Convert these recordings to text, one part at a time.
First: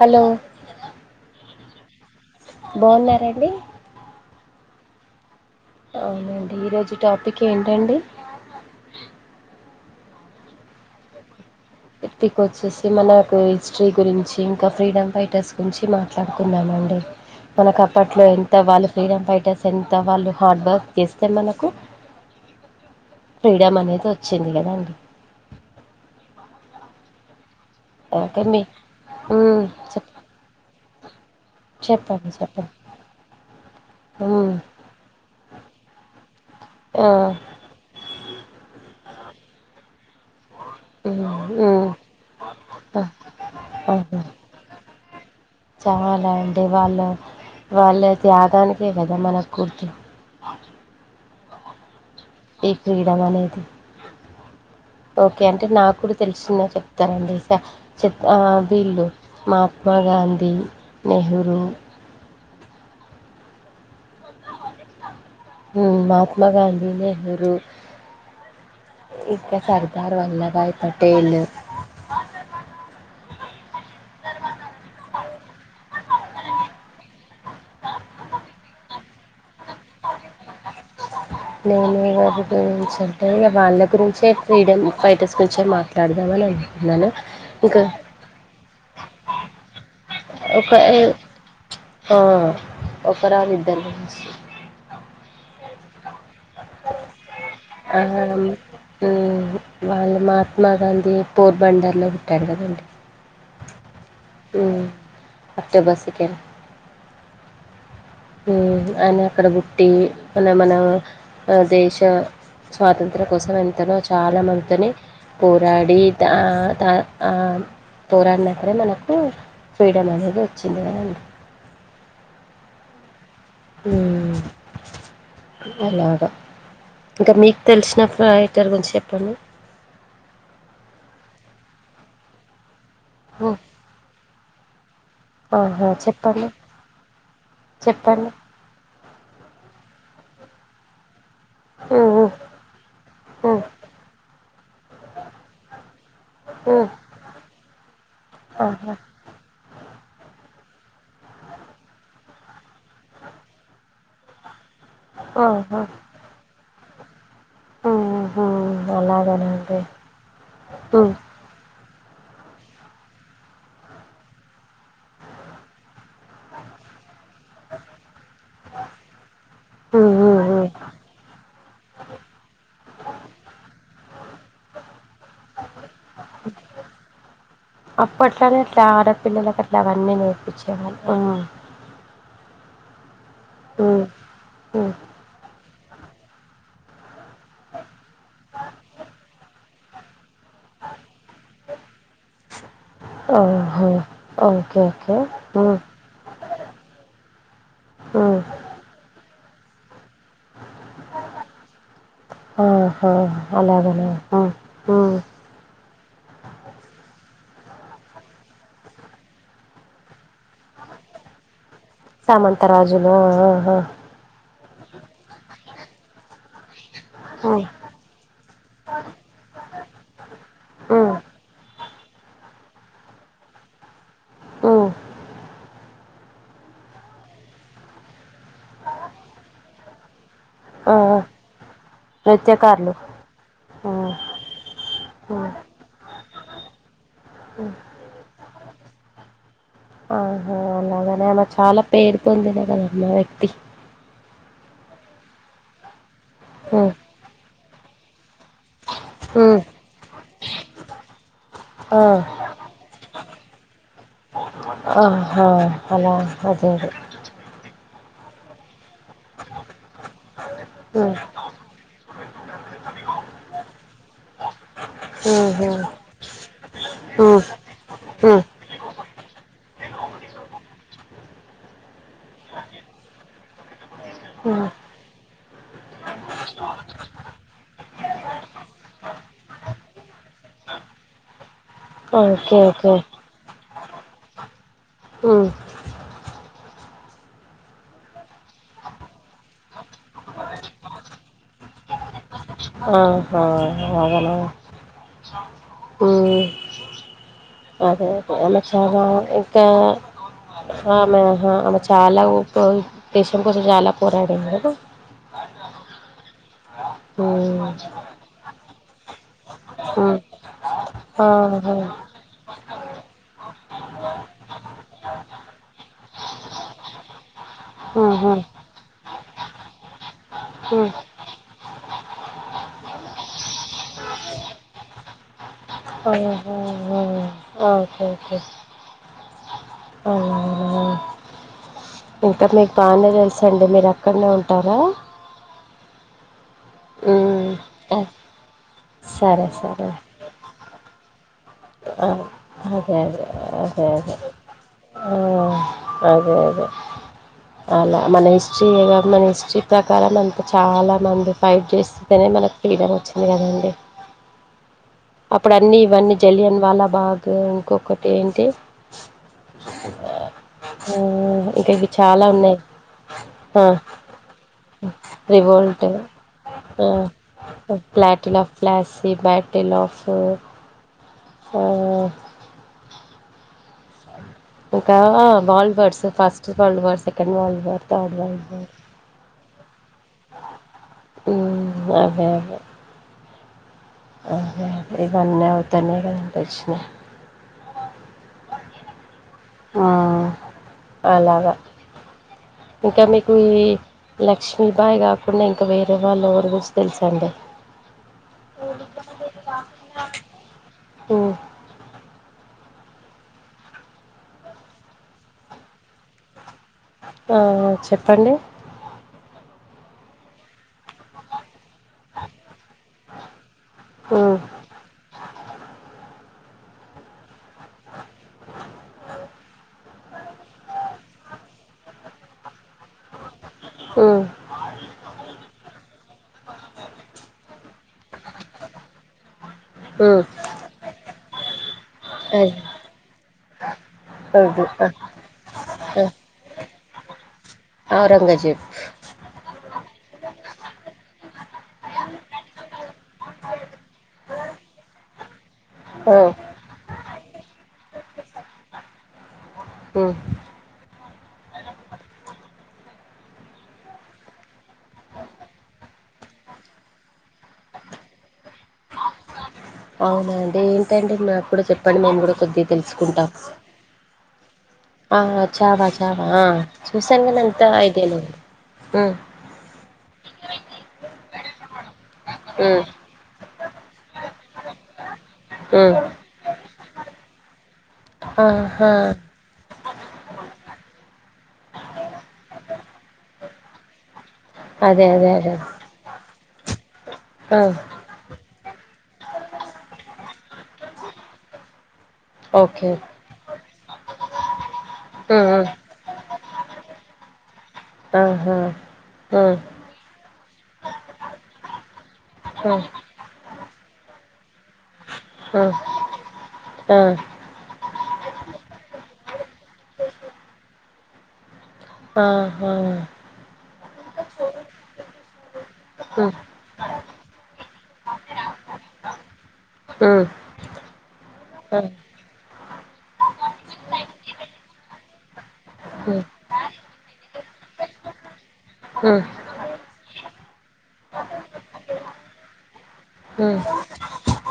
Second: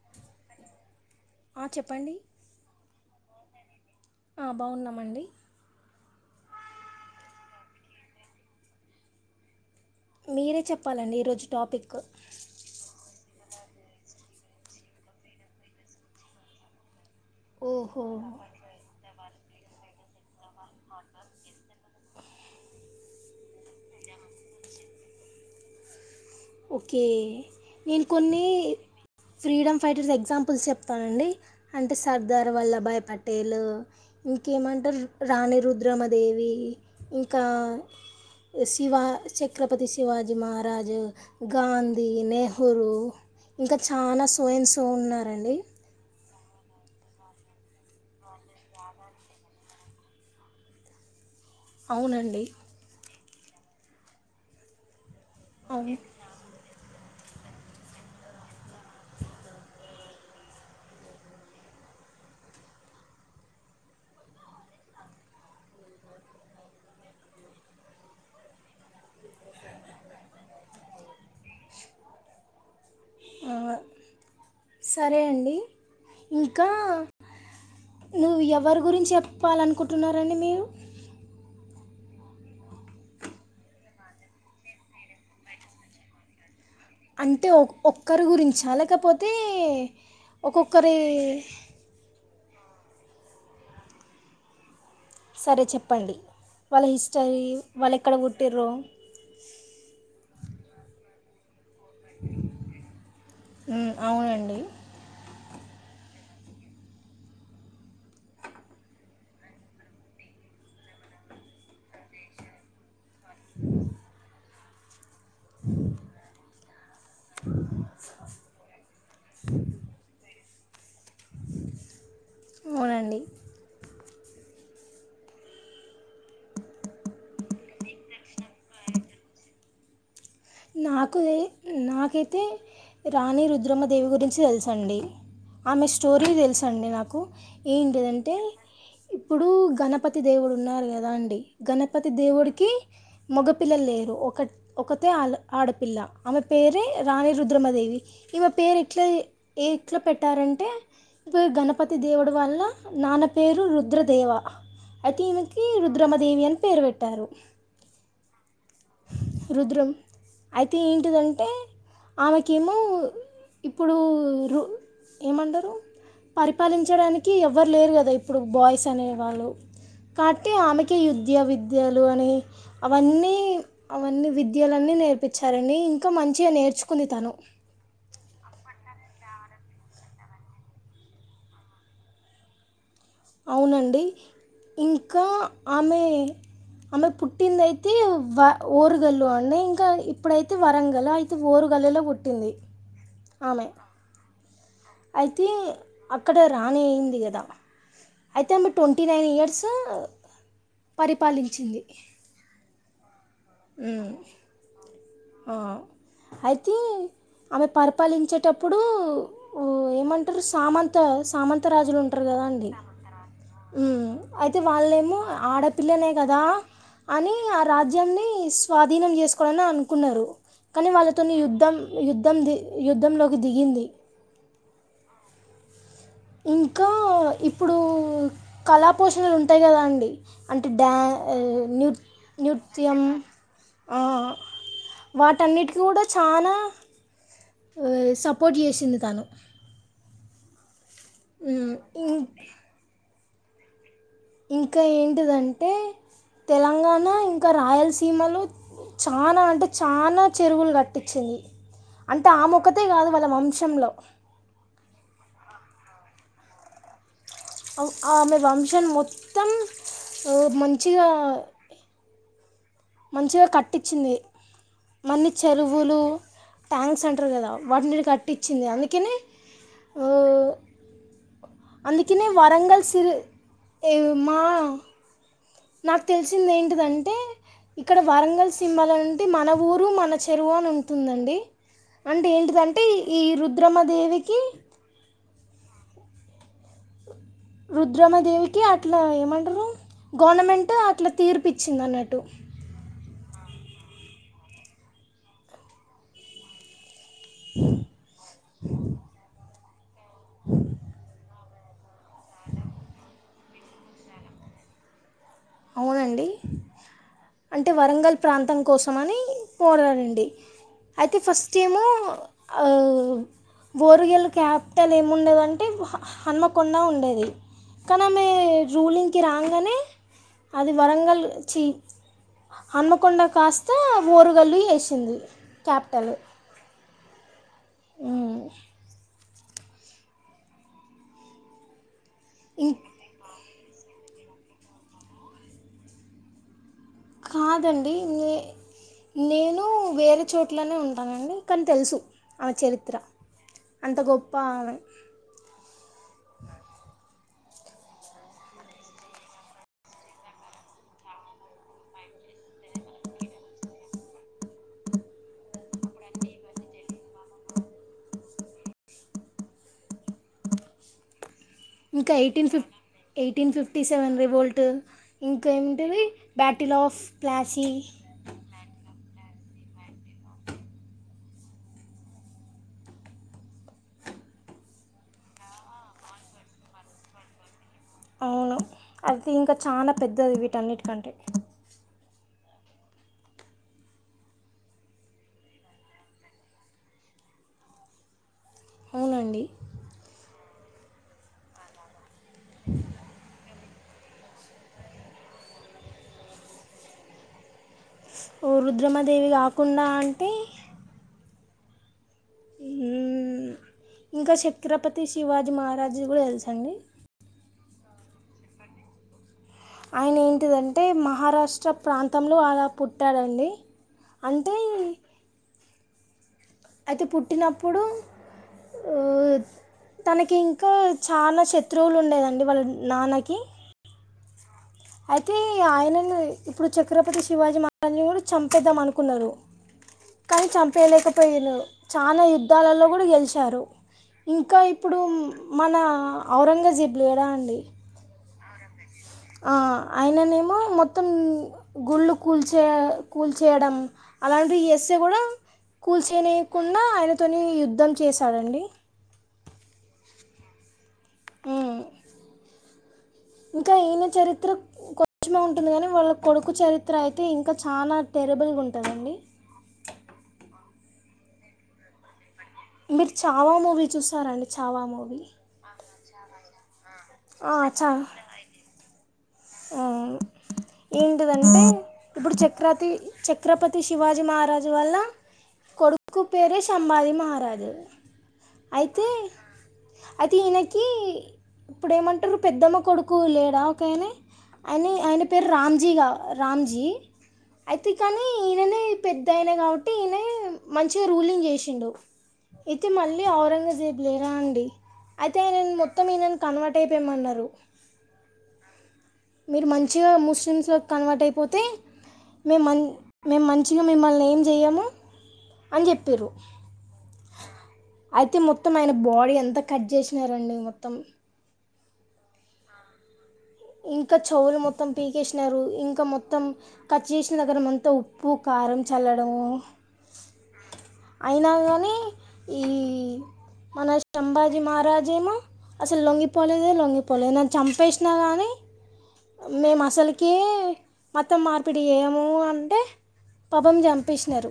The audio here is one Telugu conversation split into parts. హలో ఆ చెప్పండి బాగున్నారండి ఆ బాగున్నామండి అవునండి ఈరోజు టాపిక్ ఏంటండి మీరే చెప్పాలండి ఈరోజు టాపిక్ వచ్చసి మనకు స్ట్రీ గురించి ఇంకా ఫ్రీడమ్ ఫైటర్స్ గురించి మాట్లాడుకుద్దాం మండి మనకు ఓహో అప్పట్లో ఎంత వాళ్ళు ఫ్రీడమ్ ఫైటర్స్ ఎంత వాళ్ళు హార్డ్ వర్క్ చేస్తే మనకు ఫ్రీడమ్ అనేది వచ్చింది కదండి ఓకే నేను ఓకే కొన్ని మీ ఉమ్ ఫ్రీడమ్ చెప్ ఫైటర్స్ ఎగ్జాంపుల్స్ చెప్తానండి అంటే చెప్పండి సర్దార్ చెప్పండి వల్లభాయ్ పటేలు ఉమ్ ఇంకేమంటారు రాణి రుద్రమదేవి ఆ ఇంకా శివా ఛత్రపతి శివాజీ మహారాజు ఉమ్ ఉమ్ గాంధీ నెహ్ర్రూ ఆ ఇంకా చాలా సో యండ్ సో ఉన్నారండి మాలం దేవ వాళ్ళ వాళ్ళ త్యాగానికే కదా మన గుర్తు అవునండి ఈ ప్రీడమ్ అనేది ఓకే అంటే అవును నాకు కూడా తెలిసిందే చెప్ చెప్తాన్నండి సా చె ఆ బీళ్ళు మహాత్మా గాంధీ నెహ్రూ ఉమ్ మహాత్మా గాంధీ నెహ్రు ఇక్క సర్దార్ వల్లభాయ్ పటేల్ ఆ, తరువాత సరే అండి ఇంకా నువ్వు ఎవరి గురించి చెప్పాలనుకుంటున్నా రండి మీరు గారి గురించి అంటే ఇ వాళ్ళ గురించే ఫ్రీడమ్ ఫైటర్స్ గురించే మాట్లాడదామ అని అ అంటే ఒక్కరు గురించి లేకపోతే ఒక్కొక్కారి ఒక్కరు కాదు ఇద్దరు గురించి సరే చెప్పండి వాళ్ళ హిస్టరీ వాళ్ళు ఆ ఎక్కడ ఉహుమ్ పుట్టిర్రో వాళ్ళు మాత్ర మహాత్మా గాంధీ పోర్ బందర్లో పుట్టాడు కదండి మ్, అవునండి ఉమ్ అక్టోబర్ సెకండ్ ఉమ్ ఆయన అక్కడ పుట్టి అన్న మన ఆ దేశం స్వాతంత్ర్యం కోసం ఎంతనో చాలా మందిని పోరాడి ఆ త ఆమ్ పోరాడి నప్పుడు మనకు ఫ్రీడమ్ అనేది వచ్చింది కదండి అవునండి ఉమ్ అలాగా ఇంకా మీకు తెలిసిన ఫైట్ ఫైటర్ గురించి చెప్పండి నాకు నాకైతే రాణి హ్మ్. రుద్రమ్మ దేవి గురించి తెల్స్ అండి ఆమె ఆహా! స్టోరీ చెప్పండి. తెలుసు అండి నాకు చెప్పండి. ఏంటిదంటే ఇప్పుడు గణపతి దేవుడు ఉన్నారు కదా అండి గణపతి హ్మ్. దేవుడికి హ్మ్. మగపిల్లలు లేరు ఒక ఒకతే ఆ ఆడపిల్ల ఆమె హ్మ్. పేరే హ్మ్. రాణి రుద్రమాదేవి ఈమె పేరు ఆహా! ఎట్లా ఏ ఎట్లా పెట్టారంటే యే గణపతి దేవుడు వాళ్ల నాన్న పేరు రుద్రదేవ అయితే ఈయనకి ఆహా! రుద్రమదేవి అని పేరు పెట్టారు హుహు. అలాగనండి. రుద్రం అయితే హ్మ్. ఏంటిదంటే ఆమెకేమో ఇప్పుడు రూ ఏమంటారు పరిపాలించడానికి ఎవరు లేరు కదా ఇప్పుడు బాయ్స్ అనేవాళ్ళు హ్మ్. హ్మ్. కాబట్టి హ్మ్. ఆమెకి యుద్యా విద్యలు అని అవన్నీ అవన్నీ విద్యలన్నీ నేర్పించారండి ఇంకా మంచిగా నేర్చుకుంది తను అప్పట్లోనే ఇట్లా ఆడపిల్లలకు అట్లా అవన్నీ నేర్పించేవాల్లు హ్మ్ అవునండి ఉమ్ ఇంకా ఆమె ఆమె పుట్టింది అయితే వ ఓరుగల్లు అండి ఇంకా ఇప్పుడైతే వరంగల్ అయితే ఓరు గల్లు లో పుట్టింది ఆమె ఓహో ఓకే ఓకే అయితే ఉమ్ అక్కడ రాణి అయింది కదా ఉమ్ అయితే ఆమె ట్వంటీ నైన్ ఇయర్స్ పరిపాలించింది అహ అలాగా నా ఆ అహ్ ఓ అయితే ఆమె పరిపాలించేటప్పుడు ఉ ఏమంటారు సామంత సామంత సామంతా రాజులు ఉంటారు కదా అండి సామంతరాజులు ఆహా ఉమ్ అయితే అయితే వాళ్ళ ఏమో ఆడపిల్లనే కదా అని ఆ ఉమ్ రాజ్యాన్ని స్వాధీనం చేసుకోవాలని అనుకు కున్నారు కానీ ఉమ్ వాళ్ళతోని యుద్ధం యుద్ధం ది యుద్ధంలోకి దిగింది ఉహ్ ఇంకా ఇప్పుడు కళా పోషణలు ఉంటాయి కదా అండి అంటే డ్యా ఆ ఆ! అదే నృ నృత్యకారులు నృత్యం ఆ ఉమ్ ఉమ్ వాటన్నిటికీ కూడా చానా ఉమ్ సపోర్ట్ చేసింది తను ఆహా అలాగనే ఆమె చాలా ఇం పేరు పొందినా కదా మ్మా వ్యక్తి ఇంకా ఏంటిదంటే ఉమ్ తెలంగాణ ఇంకా రాయలసీమలో చానా ఉమ్ అంటే చానా చెరువులు కట్టించింది అంటే ఆ మొక్కతే కాదు వాళ్ళ వంశంలో ఆహా అలా అదే అదే ఆమె వంశాన్ని మొత్తం అదే మంచిగా మంచిగా కట్టించింది మన్ని ఉమ్ ఉహు చెరువులు ట్యాంక్స్ అంటారు ఉమ్ కదా వాటిని ఓకే కట్టించింది అందుకనే ఉహ్ అందుకనే వరంగల్ సిరి ఏ మా నాకు తెలిసింది ఏంటిదంటే ఇక్కడ వరంగల్ సింమాల అంటే మన ఊరు మన చెరువు అని ఉంటుందండి అంటే ఏంటిదంటే ఓకే ఈ రుద్రమ దేవికి రుద్రమదేవికి అట్లా ఏమంటారు గవర్నమెంట్ అట్లా తీర్పు ఇచ్చింది అన్నట్టు ఆహ అవునా హమ్ అదే అమె చాల ఇంకా ఆమె ఆమె చాలా ఓపికతో దేశం కోసం చాలా పోరాడింది అవునండి అంటే ఉమ్, వరంగల్ ప్రాంతం కోసం అని ఉమ్, పోరాడింది అయితే ఫస్ట్ ఆహా ఏమో ఓరుగల్లు క్యాపిటల్ ఏముండేదంటే హన్మకొండా ఉండేది కానీ ఆమె ఉహు, రూలింగ్ కి రాగానే అది ఉమ్, వరంగల్ చి హన్మకొండ కాస్త ఓరుగల్లు చేసింది క్యాపిటల్ హమ్ ఆమ్ అవునా ఇంకా మీకు ఇంక్ బాగానే తెలుసు అండి మీరు ఎక్కడనే ఉంటారా ఉమ్, కాదండి ఆ, నే సరే నేను సరే వేరే చోట్లోనే ఉంటానండి కానీ తెలుసు ఆ ఆమె అదే చరిత్ర అదే అదే అంత అదే గొప్ప ఆమె ఆ అదే అదే అలా మన హిస్టరీ మన హిస్టరీ ప్రకారం అంత చాలా మంది ఫైట్ చేస్తనే మనకి ఫ్రీడం వచ్చింది కదండి అప్పుడు అన్నిీ ఇవన్నీ జలియన్ వాలా బాగ్ ఇంకొకటి ఏంటి ఆ ఇంకా ఇ చాలా ఎయిటీన్ ఉన్నాయి ఫిఫ్ ఎయిటీన్ ఆ ఫిఫ్టీ సెవెన్ రివోల్ట్ ఇంక రివోల్ట్ ఏంటది battle of Plassey battle of Plassey battle of ah ఇంకా world wars first world war second world war third world war అ ఇంకా చాలా పెద్దది వీటన్నిటికంటే అదే అదే అ ఇవన్నీ అవుతనే కదా ఇవి వచ్చినాయి అవునండి ఆహ్ అలాగా ఇంకా మీకు ఏ లక్ష్మీ బాయ్ కాకుండా ఇంకా వేరే వాళ్ళ గురించి ఎవరి గురించి తెలుసండి ఓ రుద్రమదేవి కాకుండా అంటే హమ్ ఇంకా ఛత్రపతి శివాజీ మహారాజు ది కూడా తెలుసండి ఉహ్ చెప్పండి ఆయన ఏంటిదంటే మహారాష్ట్ర ప్రాంతంలో అలా పుట్టాడండి ఉమ్ అంటే ఈ అయితే పుట్టినప్పుడు అ తనకి ఇంకా చాలా శత్రువులు ఉండేదండి వాళ్ళ నాన్నకి ఉమ్ అయితే ఆయనను ఇప్పుడు ఛక్రపతి శివాజీ మహారాజుని కూడా చంపేద్దాం అనుకున్నారు ఉమ్ కానీ చంపేయలేకపోయాను చాలనాా అది యుద్ధాలలో కూడా గెలిచారు ఇంకా వద్దు ఇప్పుడు మన ఔరంగజేబ్ లేడా అండి ఔరంగజేబు అ అయననేమో మొత్తం గుళ్ళు కూల్చ కూల్చేడం అలాంటి చేస్తే ఆ కూల్చనియకుండా ఆయనతోని యుద్ధం చేసాడండి మ్ అన ఉమ్. ఇంకా ఈయన చరిత్ర కొంచమే ఉంటుంది కాని వాళ్ళ కొడుకు చరిత్ర అయితే ఇంకా చాల తెర్ టేబుల్గా ఉంటదండి అవున అండి ఏంటంటే మాకు కూడా చెప్పండి మేము కూడా కొద్దిగ మీరు తెలుసుకుంటాం చావా మూవీ చూసారండి చావా ఆ మూవీ చాలా చ చవా అ చూసను కని అంతా ఐడియా లేదు మ్ మ్ ఏంటిదంటే ఇప్పుడు ఉమ్ చక్రాతి చ ఛత్రపతి శివాజీ మహారాజు వల్ల ఉమ్ కొడుకు పేరే సంబాజి మహారాజు ఆహా అయితే అయితే ఈయనకి ఇప్పుడు ఏమంటారు పెద్దమ్మ కొడుకు లేడా ఒకనే ఆయన అదే ఆయన అదే పేరు అదే రామ్జీగా రామ్జీ ఆ అయితే కానీ ఈయననే పెద్దయినా కాబట్టి ఈయన మంచిగా రూలింగ్ చేసిండు అయితే ఓకే మళ్ళీ ఔరంగజేబ్ లేరా అండి అయితే ఉమ్ ఉమ్ ఆయనను మొత్తం ఈనన్ కన్వర్ట్ అయిపోయమన్నారు ఆహా ఆ మీరు మంచిగా ముస్ మిస్లిమ్ లోకి కన్వర్ట్ అయిపోతే మేము ఆ మం మేము మంచిగా మిమ్మల్ని ఏం చేయము ఆ అని చెప్పిర్రు ఆ అయితే మొత్తం ఆయన బాడీ అంత కట్ చేసినారండి మొత్తం ఆహా ఇంకా చెవులు మొత్తం పీకేసినారు ఇంకా హ్మ్ మొత్తం కట్ చేసిన దగ్గర అంతా ఉప్పు కా కారం చల్లడం మ్ అయినా కానీ ఈ మన సంభాజీ మహారాజేమో అసలు హ్మ్ లొంగిపోలేదే లొంగిపోలే నన్ను చంపేసినా గాని హ్మ్ మేము అసలుకే మత మార్పిడి చేయమంటే హ్మ్ పపం చంపెసినారు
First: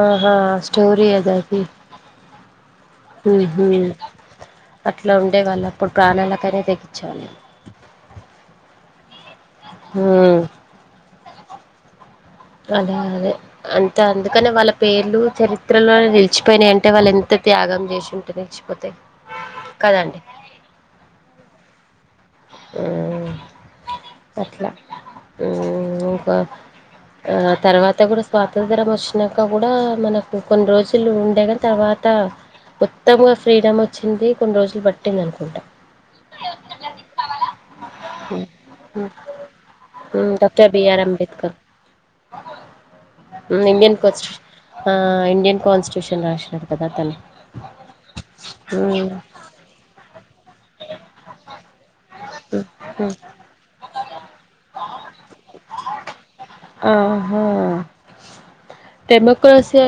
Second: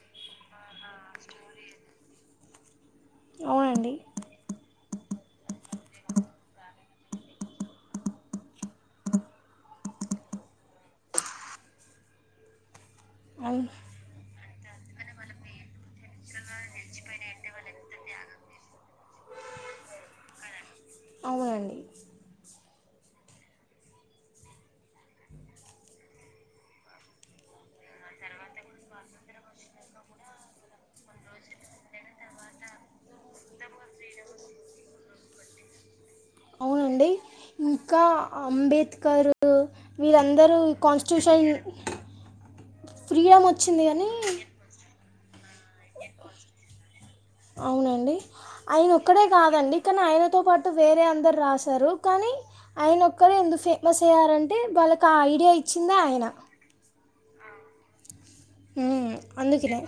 ఆహా స్టోరి ఏదది మ్ హు అవునండి అట్ ట్లా ఉండేవాళ్ళు అప్పుడు ప్రాణాలకైనా తెగించేవాళ్ళు మ్ అదే అదే అవు అంత అండి కాని వాళ్ళ పేర్లు చరిత్రలో నిలిచిపోయినాయి అంటే వాళ్ళు ఎంత త్యాగం చేసింటే నిలిచిపోతేాయి కదండి అవునండి హ్మ్ అట్లా మ్ ఇంకో ఆ తర్వాత కూడా స్వాతంత్య్రం వచ్చినాక కూడా మనకు కొన్ని రోజులు ఉండే కాని తర్వ త మొతంగా ఫ్రీడమ్ వచ్చింది కొన్ని రోజులు పట్టింది అనుకుంటా అవునండి ఇంకా అంబేద్కరు ఉమ్, వీళ్ళందరూ doctor BR constitution Ambedkar freedom వచ్చింది ఇండియన్ కానీ కోచ్ ఆ ఇండియన్ కాన్స్టిట్యూషన్ రాసినారు కదా అతను అవునండి ఆయన ఒక్కడే కాదండి కానీ ఆయన తో పాటు వేరే అందరు రాశారు కానీ ఆయన ఒక్కరు ఎందు ఫే ప్రెస్ అయ్యరంటే వాళ్ళకి ఆ ఐడియా ఇచ్చిందే ఆయన ఆహా మ్మ్. అందుకనే డెమోక్రోసే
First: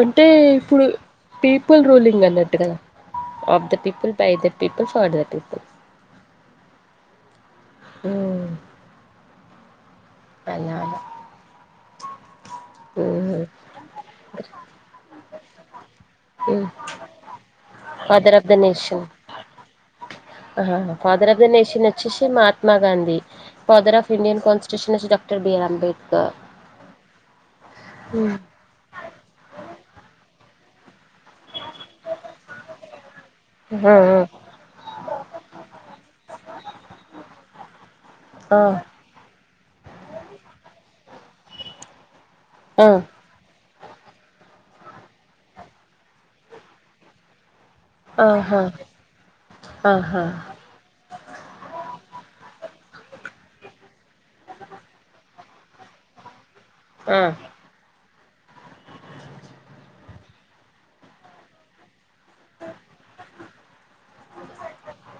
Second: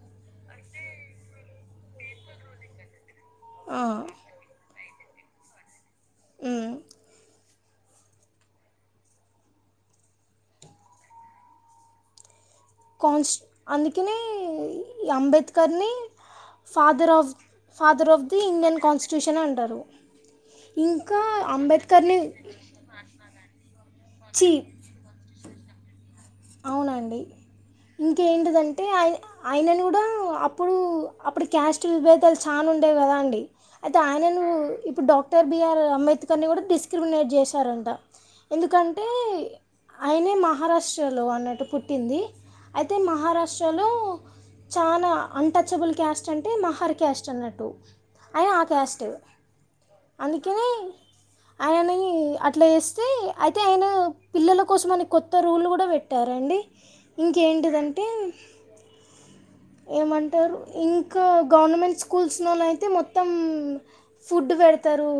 అంటే ఇప్పుడు పీపుల్ రూలింగ్ అన్నట్టు కదా ఆఫ్ ఆ, the people by the people for the people uh um, అలా అలా కాన్స్ ఉమ్, అందుకనే ఈ అంబేద్కర్ని um. Father of father of the Indian constitution అంటారు ఆ హా హా ఇంకా ఫాదర్ ఆఫ్ ద నేషన్ అంబేద్కర్ని వచ్చేషి మహాత్మాగాంధీ ఫాదర్ ఆఫ్ ఇండియన్ చీ కాన్స్టిట్యూషన్ ఒచ్చేసి డాక్టర్ బీ ఆర్ అంబేద్కర్ అవునండి హ్మ్. ఇంకేంటిదంటే ఆయి ఆయనని కూడా అప్పుడు అప్పుడు క్యాస్ట్ విభేదాలు చానా ఉండేవి కదా అండి ఆ! అయితే ఆయనను ఇప్పుడు డాక్టర్ బిఆర్ అంబేద్కర్ ని కూడా డిస్క్రిమినేట్ చేశారంట ఆ! ఎందుకంటే ఆయనే మహారాష్ట్రలో అన్నట్టు పుట్టింది ఆ! అయితే ఆ! మహారాష్ట్ర లో లో చాలా అన్టచ్బుల్ క్యాస్ట్ అంటే మహర్ క్యాస్ట్ అన్నట్టు అయిన ఆహా! ఆ క్యాస్ట్ ఆహా! అందుకని ఆయనని అట్లా చేస్తే అయితే ఆయన పిల్లల కోసం అని కొత్త రూళ్లు కూ డా పెట్టారండి ఆ! ఇంకేంటిదంటే ఏమంటారు ఇంకా గవర్నమెంట్ స్కూల్స్లో నైతే మొత్తం ఫుడ్ వేడుతారు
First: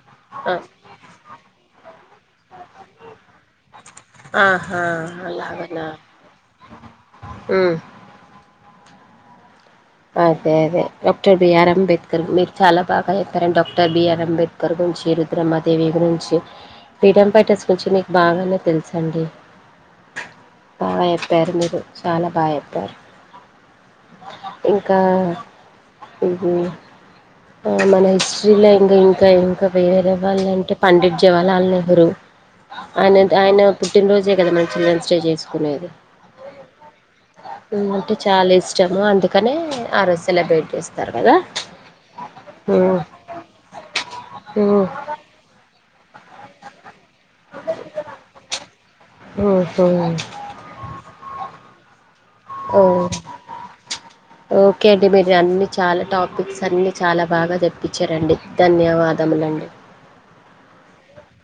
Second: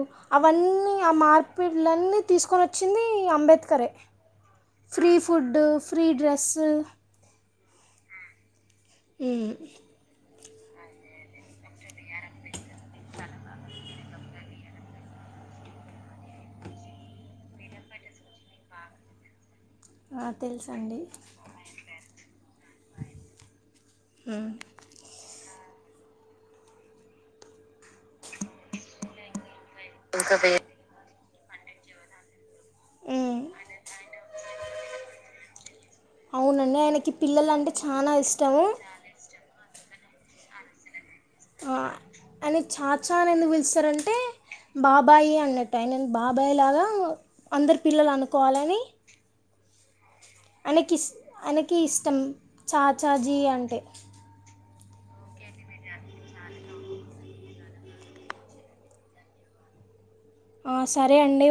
ఆ! అవన్నీ ఆ మార్పిట్లన్నీ తీసుకొనోచ్చింది ఈ అంబేద్కరే ఆహా ఫోడ్డూ ఫ్రీ డ్రెస్సు ఉహ్ ఉహ్ అదే అదే డాక్టర్ బిఆర్ అంబేద్కర్ మీరు చాలా బాగా చెప్పారండి డాక్టర్ బిఆర్ అంబేద్కర్ గురించి రుద్రమాదేవి గురించి ఫ్రీడమ్ ఫైటర్స్ గురించి మీకు బాగానే తెలుసండి ఆ తెలుసండి బాగా చెప్పారు మీరు. చాలా బా చెప్పారు ఇంకా ఉహ్ మన హిస్టరీలో ఇంకా ఇం ఇంకా ఇంకా వేరే వాళ్ళంటే పండిత్ జవహర్లాల్ నెహ్రూ ఆయన ఆయన పుట్టినరోజే కదా మనం చిల్డ్రన్స్ డే చేసుకునేది నే ఆయనకి హు అంటే చాలా ఇష్టము అందుకనే ఆ రోజు సెలబ్రేట్ చేస్ అయినన్ చాచాని ఎందుకు పిలుస్తారంటే మ్మ్. బాబాయి అన్నట్టు టై అయినని బాబాయ్ లాగా అందరి పిల్లలు అనుకోవాలని ఓహో ఆయినకిస్ ఆయినకి ఇష్టం ఓ చాచాజీ అంటే ఓకే అండి మీరు అన్ని చాలా టాపిక్స్ అన్నీ చాలా బాగా చెప్పించారండి ధన్యవాదములండి ఆ సరే అండి